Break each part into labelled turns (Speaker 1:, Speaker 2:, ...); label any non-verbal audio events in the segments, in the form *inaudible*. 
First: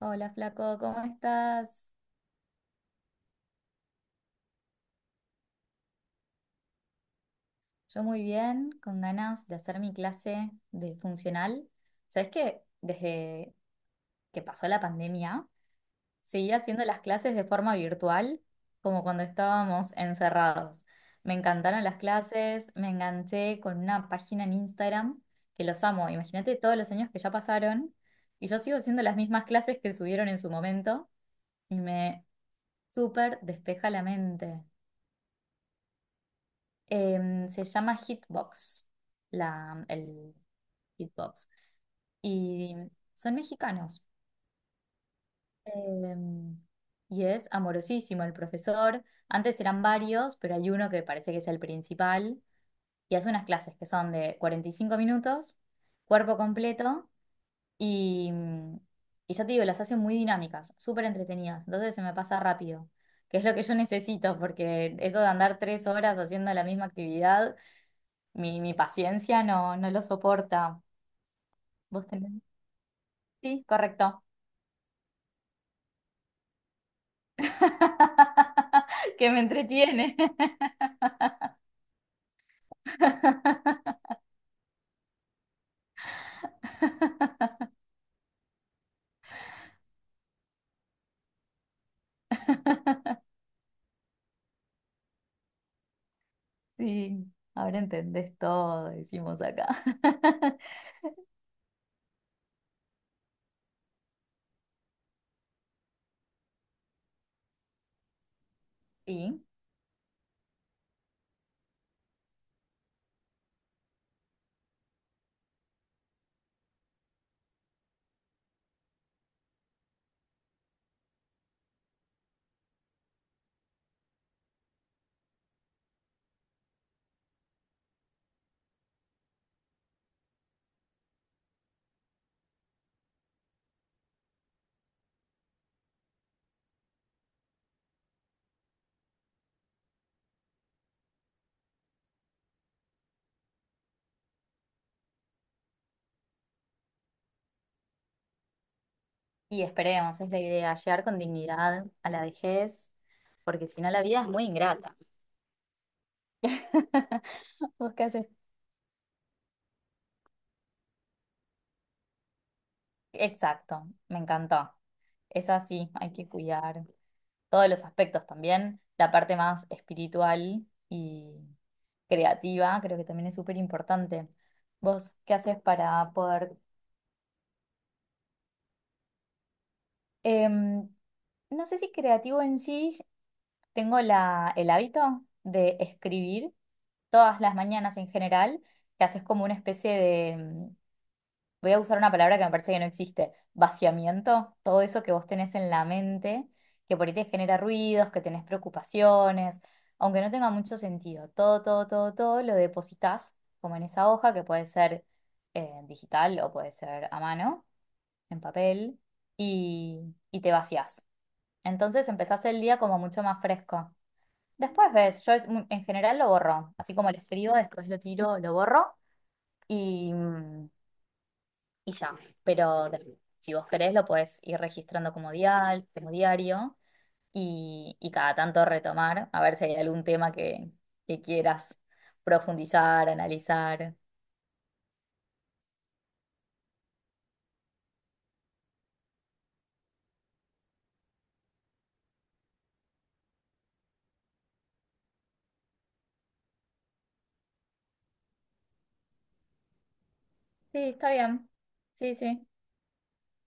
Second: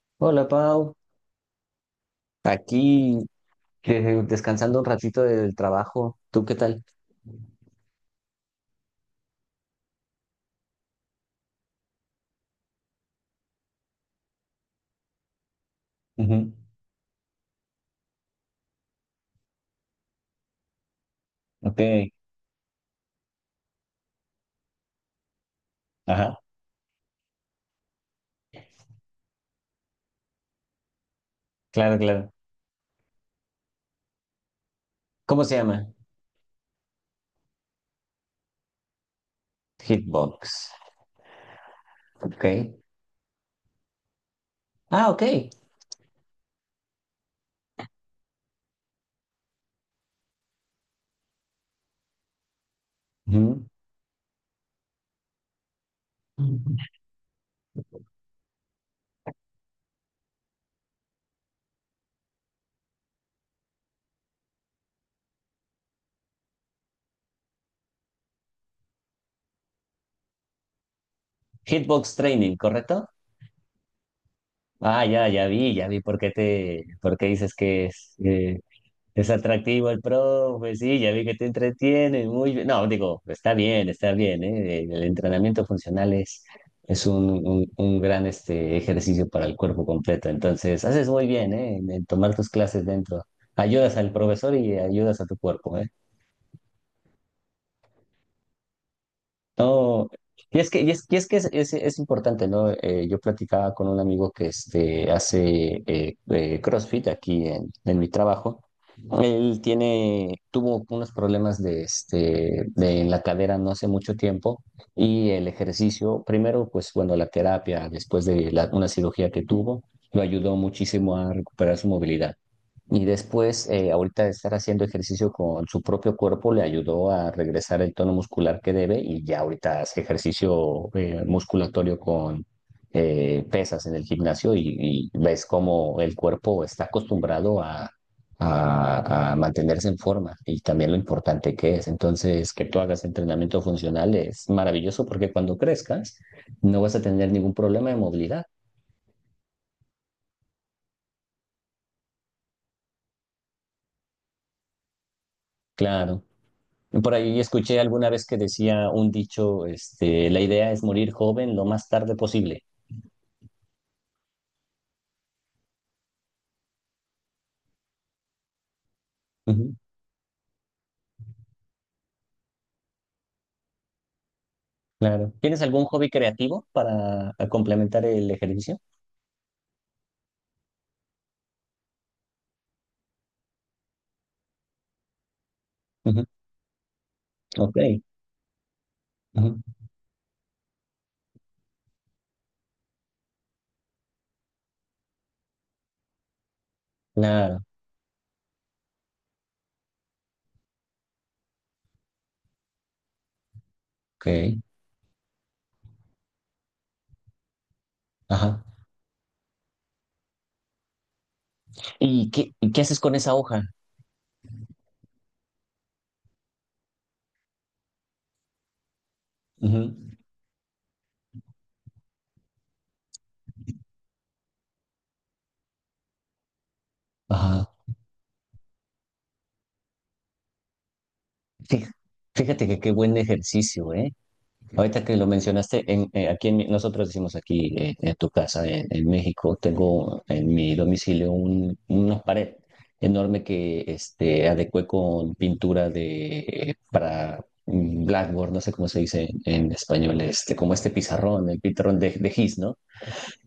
Speaker 1: Hola
Speaker 2: Hola
Speaker 1: Flaco,
Speaker 2: Pau,
Speaker 1: ¿cómo estás?
Speaker 2: aquí descansando un ratito del trabajo. ¿Tú qué tal?
Speaker 1: Yo muy bien, con ganas de hacer mi clase de funcional. ¿Sabes que desde que pasó la pandemia, seguí
Speaker 2: Ujú.
Speaker 1: haciendo las clases de forma virtual, como cuando estábamos encerrados? Me
Speaker 2: Ok,
Speaker 1: encantaron las clases, me enganché con una página en Instagram que los amo.
Speaker 2: ajá,
Speaker 1: Imagínate todos los años que ya pasaron y yo sigo haciendo las mismas clases que subieron en su momento y
Speaker 2: claro,
Speaker 1: me
Speaker 2: claro.
Speaker 1: súper despeja la mente.
Speaker 2: ¿Cómo se llama?
Speaker 1: Se llama Hitbox, el
Speaker 2: Hitbox.
Speaker 1: Hitbox.
Speaker 2: Ok.
Speaker 1: Y son mexicanos.
Speaker 2: Ah, ok.
Speaker 1: Em, y es amorosísimo el profesor. Antes eran varios, pero hay uno que parece que es el principal. Y hace unas
Speaker 2: Ujú.
Speaker 1: clases que son de 45 minutos, cuerpo completo. Y, y ya te digo, las hace muy dinámicas, súper entretenidas. Entonces se me pasa rápido, que es lo que yo necesito, porque eso de andar 3 horas haciendo la misma actividad. Mi paciencia no, no lo soporta. ¿Vos
Speaker 2: Hitbox
Speaker 1: tenés?
Speaker 2: Training, ¿correcto?
Speaker 1: Sí, correcto.
Speaker 2: Ah, ya vi por qué por qué dices que es.
Speaker 1: *laughs*
Speaker 2: Es
Speaker 1: Que me
Speaker 2: atractivo el
Speaker 1: entretiene.
Speaker 2: profe, sí, ya vi que te entretiene, muy bien. No, digo,
Speaker 1: *laughs*
Speaker 2: está bien, ¿eh? El entrenamiento funcional es un gran este, ejercicio para el cuerpo completo. Entonces, haces muy bien, ¿eh? En tomar tus clases dentro. Ayudas al profesor y ayudas a tu cuerpo, ¿eh?
Speaker 1: Sí, ahora entendés todo, decimos acá.
Speaker 2: No,
Speaker 1: *laughs*
Speaker 2: y es que es importante, ¿no? Yo platicaba con un amigo que este, hace CrossFit aquí en mi trabajo.
Speaker 1: Sí,
Speaker 2: Él tuvo unos problemas este, en la cadera no hace mucho tiempo y el ejercicio, primero, pues bueno, la terapia después de una cirugía que tuvo, lo ayudó muchísimo a recuperar su movilidad. Y después, ahorita de estar haciendo ejercicio con su propio cuerpo, le ayudó a regresar el tono muscular que debe y ya ahorita hace ejercicio musculatorio con pesas en el gimnasio y ves cómo el cuerpo está acostumbrado a mantenerse en forma y también lo importante que es. Entonces, que tú hagas entrenamiento funcional es maravilloso porque cuando crezcas no vas a tener ningún problema de movilidad.
Speaker 1: y esperemos, es la idea, llegar con dignidad a la vejez, porque si no la vida es muy ingrata.
Speaker 2: Claro. Por
Speaker 1: *laughs*
Speaker 2: ahí escuché
Speaker 1: ¿Vos qué
Speaker 2: alguna vez
Speaker 1: haces?
Speaker 2: que decía un dicho, este, la idea es morir joven lo más tarde posible.
Speaker 1: Exacto, me encantó. Es así, hay que cuidar todos los aspectos también, la parte más
Speaker 2: Ujú,
Speaker 1: espiritual y creativa, creo que también es súper importante. ¿Vos
Speaker 2: claro.
Speaker 1: qué haces
Speaker 2: ¿Tienes algún hobby
Speaker 1: para poder
Speaker 2: creativo para a complementar el ejercicio?
Speaker 1: em, no sé si creativo en sí, tengo el hábito de
Speaker 2: Ujú,
Speaker 1: escribir todas las
Speaker 2: ok.
Speaker 1: mañanas en general, que haces como una
Speaker 2: Ujú,
Speaker 1: especie de, voy a usar una palabra que me parece que no existe, vaciamiento, todo eso que vos tenés en la mente, que por ahí te genera
Speaker 2: claro.
Speaker 1: ruidos, que tenés preocupaciones, aunque no tenga mucho sentido, todo, todo, todo, todo lo depositas como en esa
Speaker 2: Ok.
Speaker 1: hoja que puede ser digital o puede ser a mano, en
Speaker 2: Ajá.
Speaker 1: papel, y, y te vacías. Entonces
Speaker 2: ¿Y
Speaker 1: empezás
Speaker 2: qué,
Speaker 1: el
Speaker 2: y
Speaker 1: día
Speaker 2: qué
Speaker 1: como
Speaker 2: haces con
Speaker 1: mucho
Speaker 2: esa
Speaker 1: más
Speaker 2: hoja?
Speaker 1: fresco. Después ves, yo es en general lo borro, así como lo escribo, después lo tiro, lo borro
Speaker 2: Ujú,
Speaker 1: y... mm, y ya. Pero si vos querés, lo podés ir registrando como diario
Speaker 2: ajá.
Speaker 1: y cada tanto retomar, a ver si hay algún tema que quieras
Speaker 2: Fí- Fíjate que qué
Speaker 1: profundizar,
Speaker 2: buen ejercicio,
Speaker 1: analizar.
Speaker 2: ¿eh? Ahorita que lo mencionaste, aquí en nosotros decimos aquí en tu casa, en México, tengo en mi domicilio una pared enorme que este, adecué con pintura para blackboard, no sé cómo se dice en español, este, como
Speaker 1: Sí,
Speaker 2: este
Speaker 1: está bien.
Speaker 2: pizarrón, el pizarrón
Speaker 1: Sí,
Speaker 2: de
Speaker 1: sí.
Speaker 2: gis, ¿no?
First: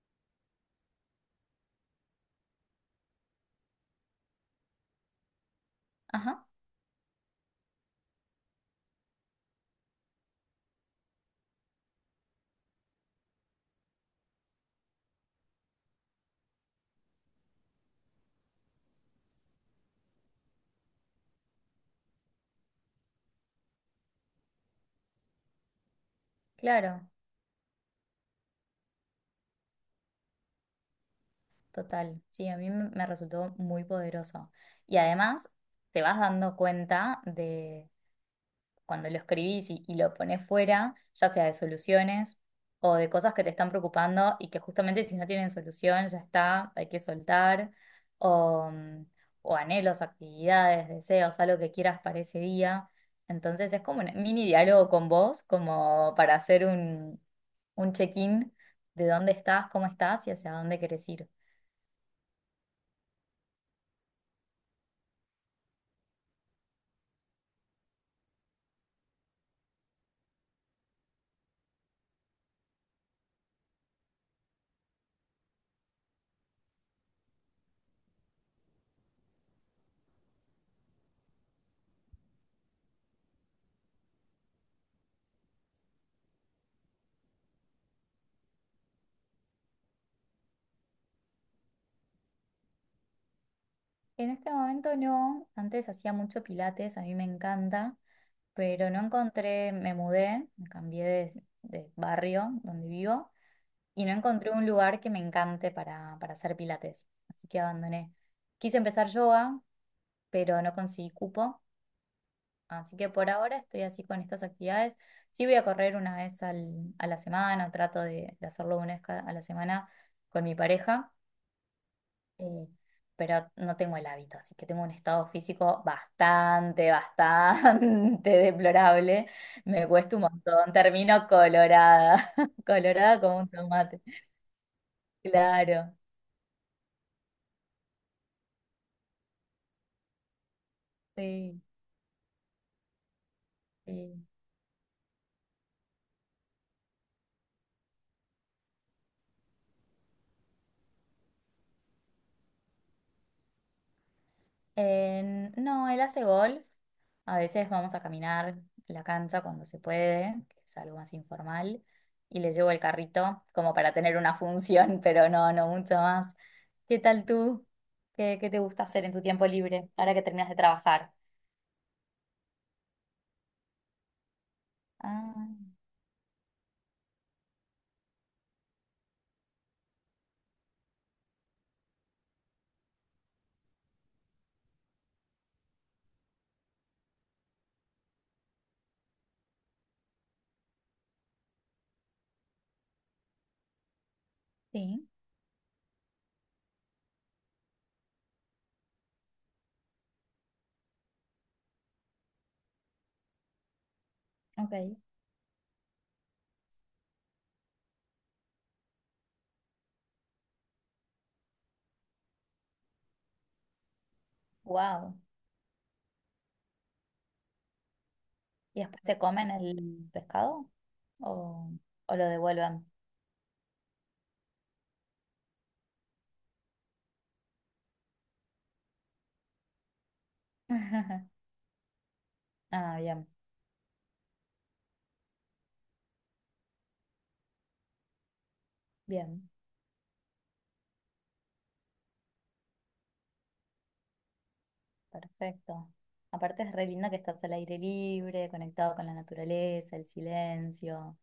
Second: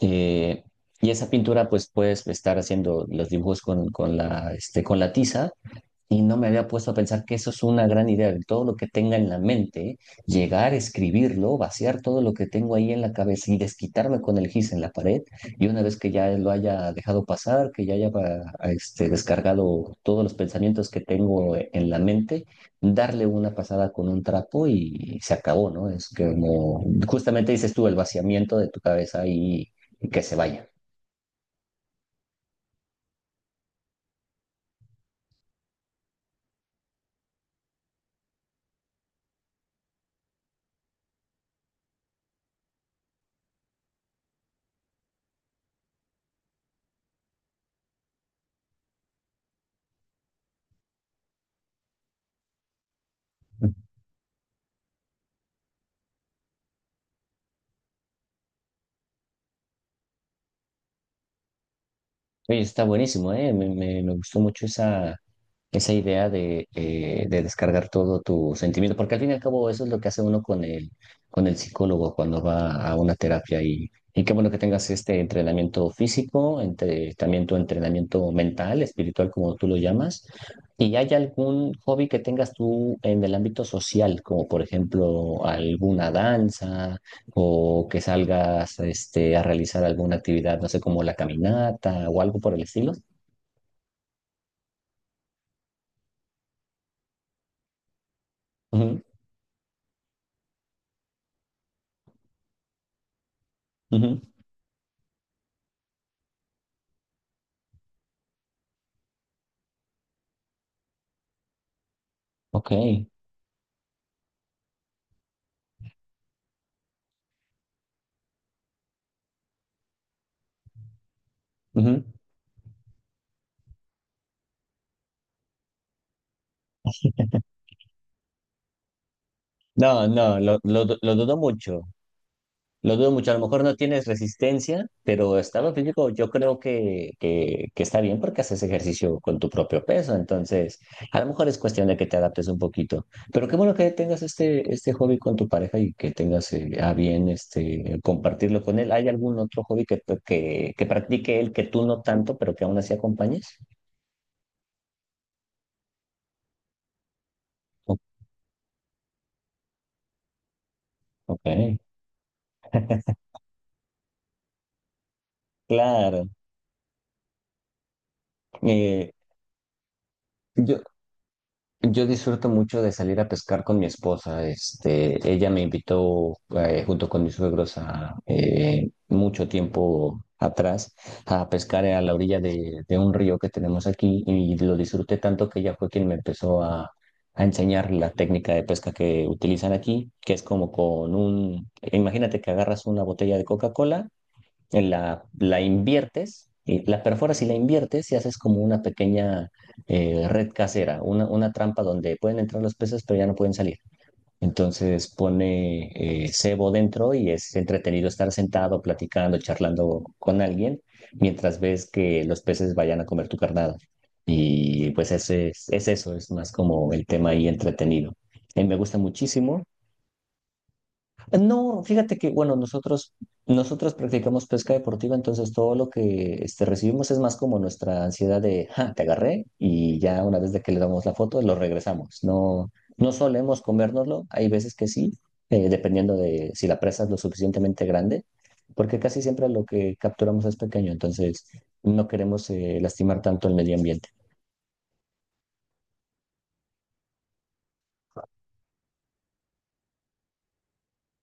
Speaker 2: Eh, y esa pintura, pues puedes estar haciendo los dibujos con la tiza y no
Speaker 1: Ajá,
Speaker 2: me había puesto a pensar que eso es una gran idea, el todo lo que tenga en la mente, llegar, escribirlo, vaciar todo lo que tengo ahí en la cabeza y desquitarme con el gis en la pared. Y una vez que ya lo haya dejado pasar, que ya haya este, descargado todos los pensamientos que tengo en la mente, darle una pasada con un trapo y se acabó, ¿no? Es que como
Speaker 1: claro.
Speaker 2: justamente dices tú, el vaciamiento de tu cabeza y que se vaya.
Speaker 1: Total. Sí, a mí me resultó muy poderoso. Y además te vas dando cuenta de cuando lo escribís y lo pones fuera, ya sea de soluciones o de cosas que te están preocupando y que justamente si no tienen solución ya está, hay que soltar, o, mm, o anhelos, actividades, deseos, algo que quieras para ese día. Entonces es como un mini diálogo con vos, como para hacer un, check-in de dónde estás, cómo estás y hacia dónde querés ir.
Speaker 2: Oye, está buenísimo, ¿eh? Me gustó mucho esa idea de descargar todo tu sentimiento, porque al fin y al cabo eso es lo que hace uno con con el psicólogo cuando va a una terapia y qué bueno que tengas este entrenamiento físico, también tu entrenamiento mental, espiritual, como tú lo llamas. ¿Y hay algún hobby que tengas tú en el ámbito social, como por ejemplo alguna danza o que salgas este, a realizar alguna actividad, no sé, como la caminata o algo por el estilo?
Speaker 1: En este momento no, antes hacía mucho pilates, a mí me encanta, pero
Speaker 2: Ujú,
Speaker 1: no encontré, me mudé, me cambié de barrio donde vivo y no
Speaker 2: ujú,
Speaker 1: encontré un lugar que me encante para hacer pilates, así que abandoné. Quise empezar yoga, pero no conseguí cupo,
Speaker 2: Ok.
Speaker 1: así que por ahora estoy así con estas actividades. Sí voy a correr una vez a la semana, o trato de hacerlo una vez a la semana con mi pareja,
Speaker 2: Ujú.
Speaker 1: eh, pero no tengo el hábito, así que tengo un estado físico bastante, bastante *laughs* deplorable. Me
Speaker 2: No,
Speaker 1: cuesta un
Speaker 2: no,
Speaker 1: montón,
Speaker 2: lo
Speaker 1: termino
Speaker 2: dudo mucho.
Speaker 1: colorada, *laughs*
Speaker 2: Lo dudo
Speaker 1: colorada
Speaker 2: mucho. A
Speaker 1: como
Speaker 2: lo
Speaker 1: un
Speaker 2: mejor no
Speaker 1: tomate.
Speaker 2: tienes resistencia, pero estado
Speaker 1: Claro,
Speaker 2: físico yo creo que está bien porque haces ejercicio con tu propio peso. Entonces, a lo mejor es
Speaker 1: sí,
Speaker 2: cuestión de que te adaptes un poquito. Pero qué bueno que tengas
Speaker 1: sí.
Speaker 2: este hobby con tu pareja y que tengas a bien este, compartirlo con él. ¿Hay algún otro hobby que practique él que tú no tanto, pero que aún así acompañes?
Speaker 1: No, él hace golf. A veces vamos
Speaker 2: O-
Speaker 1: a caminar la cancha cuando se puede, que es algo más
Speaker 2: Ok,
Speaker 1: informal. Y le llevo el carrito como para tener una función, *laughs* pero no, no mucho
Speaker 2: claro.
Speaker 1: más. ¿Qué tal tú? ¿Qué te gusta hacer
Speaker 2: Eh,
Speaker 1: en tu tiempo libre ahora que terminas de
Speaker 2: yo,
Speaker 1: trabajar?
Speaker 2: Yo disfruto mucho de salir a pescar con mi esposa. Este,
Speaker 1: Ah,
Speaker 2: ella me invitó junto con mis suegros a mucho tiempo atrás a pescar a la orilla de un río que tenemos aquí y lo disfruté tanto que ella fue quien me empezó a enseñar la técnica de pesca que utilizan aquí, que es como imagínate que agarras una botella de Coca-Cola,
Speaker 1: sí,
Speaker 2: la inviertes, y la perforas y la inviertes y haces como una pequeña red casera, una trampa donde pueden entrar los peces pero ya no pueden salir.
Speaker 1: ok.
Speaker 2: Entonces pone cebo dentro y es entretenido estar sentado, platicando, charlando con alguien mientras ves que los peces vayan a comer tu carnada. Y pues
Speaker 1: Wow.
Speaker 2: ese es eso, es más como el tema ahí entretenido. Me
Speaker 1: ¿Y
Speaker 2: gusta
Speaker 1: después se comen
Speaker 2: muchísimo.
Speaker 1: el pescado o,
Speaker 2: No,
Speaker 1: o
Speaker 2: fíjate
Speaker 1: lo
Speaker 2: que, bueno,
Speaker 1: devuelven?
Speaker 2: nosotros practicamos pesca deportiva, entonces todo lo que este, recibimos es más como nuestra ansiedad de, ja, te agarré, y ya una vez de que le damos la
Speaker 1: *laughs*
Speaker 2: foto, lo regresamos. No,
Speaker 1: Ah,
Speaker 2: no
Speaker 1: bien,
Speaker 2: solemos comérnoslo, hay veces que sí, dependiendo de si la presa es lo suficientemente grande, porque casi siempre
Speaker 1: bien.
Speaker 2: lo que capturamos es pequeño, entonces no queremos lastimar tanto el medio ambiente.
Speaker 1: Perfecto. Aparte es re lindo que estás al aire libre, conectado con la naturaleza, el silencio.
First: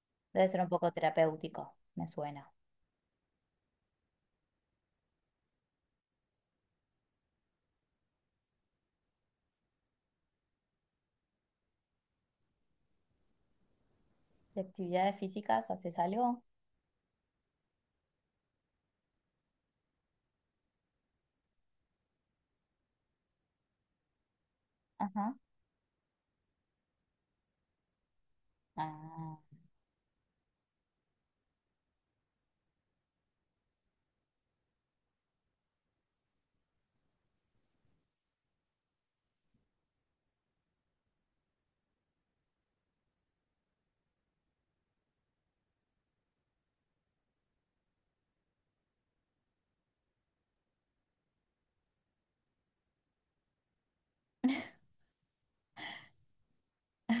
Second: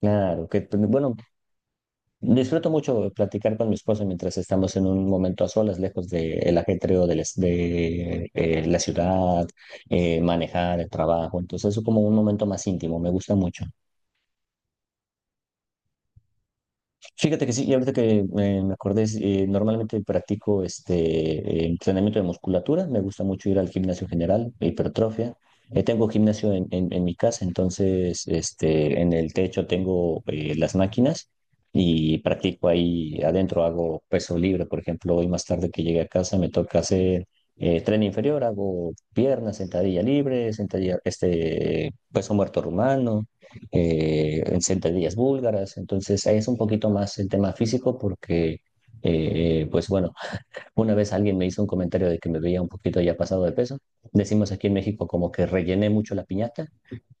Speaker 2: Claro,
Speaker 1: Debe
Speaker 2: que,
Speaker 1: ser un
Speaker 2: pues,
Speaker 1: poco
Speaker 2: bueno,
Speaker 1: terapéutico, me suena.
Speaker 2: disfruto mucho platicar con mi esposa mientras estamos en un momento a solas, lejos del ajetreo de la ciudad, manejar el trabajo. Entonces es como un momento más íntimo, me gusta mucho.
Speaker 1: ¿De actividades físicas haces algo?
Speaker 2: Fíjate que sí, y ahorita que me acordé, normalmente practico este entrenamiento de musculatura, me gusta mucho ir al gimnasio general, hipertrofia.
Speaker 1: Ajá.
Speaker 2: Tengo gimnasio en mi casa, entonces este, en el
Speaker 1: Ah.
Speaker 2: techo tengo las máquinas y practico ahí adentro, hago peso libre, por ejemplo, hoy más tarde que llegué a casa me toca hacer tren inferior, hago piernas, sentadilla libre, sentadilla, este, peso muerto rumano, en sentadillas búlgaras, entonces ahí es un poquito más el tema físico porque, pues bueno, una vez alguien me hizo un comentario de que me veía un poquito ya pasado de peso, decimos aquí en México como que rellené mucho la piñata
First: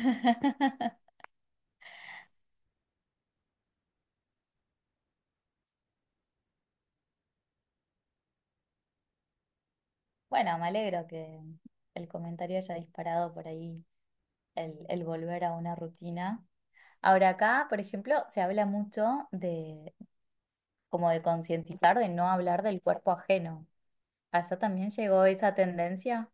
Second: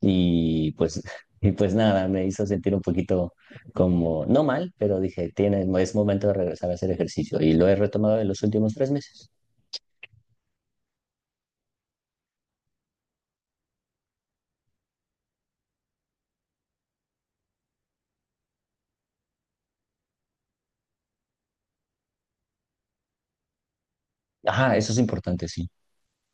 Speaker 2: y pues, *laughs* y pues nada, me hizo sentir un poquito como, no mal, pero dije, es momento de regresar a hacer ejercicio y lo he retomado en los últimos 3 meses.
Speaker 1: Bueno, me alegro que el comentario haya disparado por ahí el volver a una rutina. Ahora acá, por ejemplo, se habla mucho de como de concientizar, de no hablar del cuerpo ajeno. ¿Allá
Speaker 2: Ah,
Speaker 1: también
Speaker 2: eso es
Speaker 1: llegó
Speaker 2: importante,
Speaker 1: esa
Speaker 2: sí.
Speaker 1: tendencia?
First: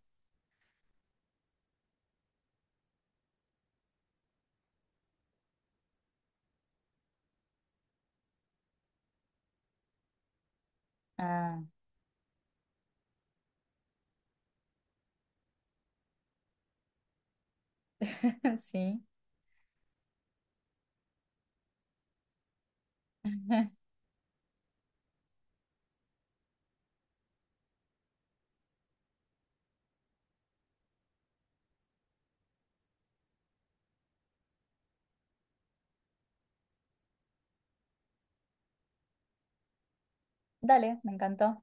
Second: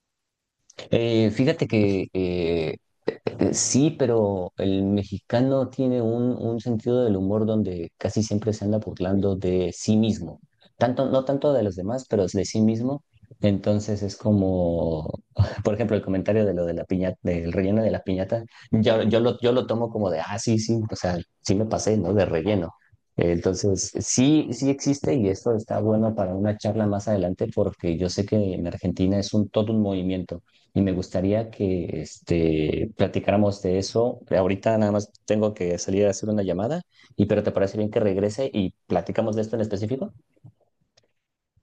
Speaker 2: Fíjate que sí, pero el mexicano tiene un sentido del humor donde casi siempre se anda burlando de sí mismo. No tanto
Speaker 1: Ah,
Speaker 2: de los demás, pero de sí mismo. Entonces es como, *laughs* por ejemplo, el comentario de lo de la piñata, del relleno de la piñata,
Speaker 1: *laughs* sí.
Speaker 2: yo lo tomo como de, ah, sí, sí, o sea, sí me pasé, ¿no? De relleno. Entonces,
Speaker 1: *laughs*
Speaker 2: sí, sí existe y esto está bueno para una charla más adelante porque yo sé que en Argentina es un todo un movimiento y me gustaría que este, platicáramos de eso. Ahorita nada más tengo que salir a hacer una llamada, pero ¿te parece bien que regrese y platicamos de esto en específico?
Speaker 1: Dale, me encantó.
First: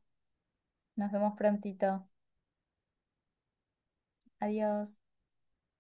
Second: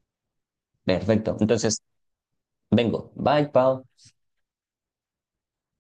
Speaker 1: Nos vemos
Speaker 2: Perfecto. Entonces,
Speaker 1: prontito.
Speaker 2: vengo. Bye, Pau.
Speaker 1: Adiós.